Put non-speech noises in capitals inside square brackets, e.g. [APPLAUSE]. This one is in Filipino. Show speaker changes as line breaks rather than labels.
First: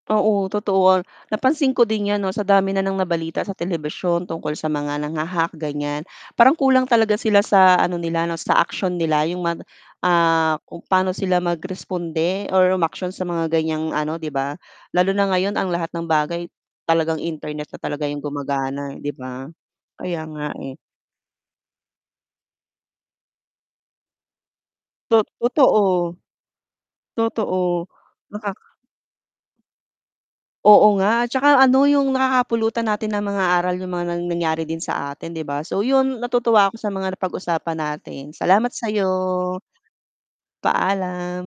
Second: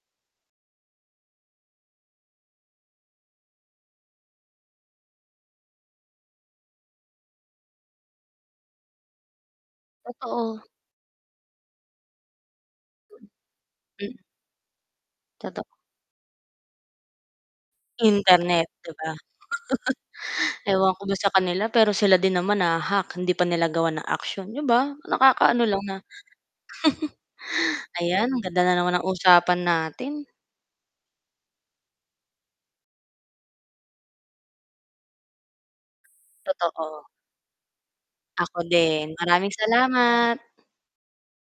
Oo, totoo, napansin ko din 'yan 'no, sa dami na ng nabalita sa telebisyon tungkol sa mga nangha-hack gan'yan, parang kulang talaga sila sa ano nila 'no, sa aksiyon nila yung man ah,
Totoo.
kung paano sila mag-responde or umaksiyon sa mga gan'yang ano,
Mm.
'di ba? Lalo na ngayon
Toto
ang lahat ng bagay talagang internet na talaga 'yong
Internet, 'di
gumagana,
ba?
'di ba? Kaya nga,
[CHUCKLES]
eh.
Ewan ko ba sa kanila, pero sila din naman nahahack hindi pa nila gawan ng action 'di ba,
Tot
nakakaano lang na
totoo.
[CHUCKLES]
Totoo,
ayan ang ganda na
nakak
naman ang usapan natin.
Oo nga, at 'tsaka ano yung nakakapulutan natin ng mga aral yung mga nang nangyari din sa atin, 'di ba? So, yun natutuwa ako sa
Totoo.
mga napag-usapan natin.
Ako
Salamat sa'yo.
din. Maraming salamat.
Paalam.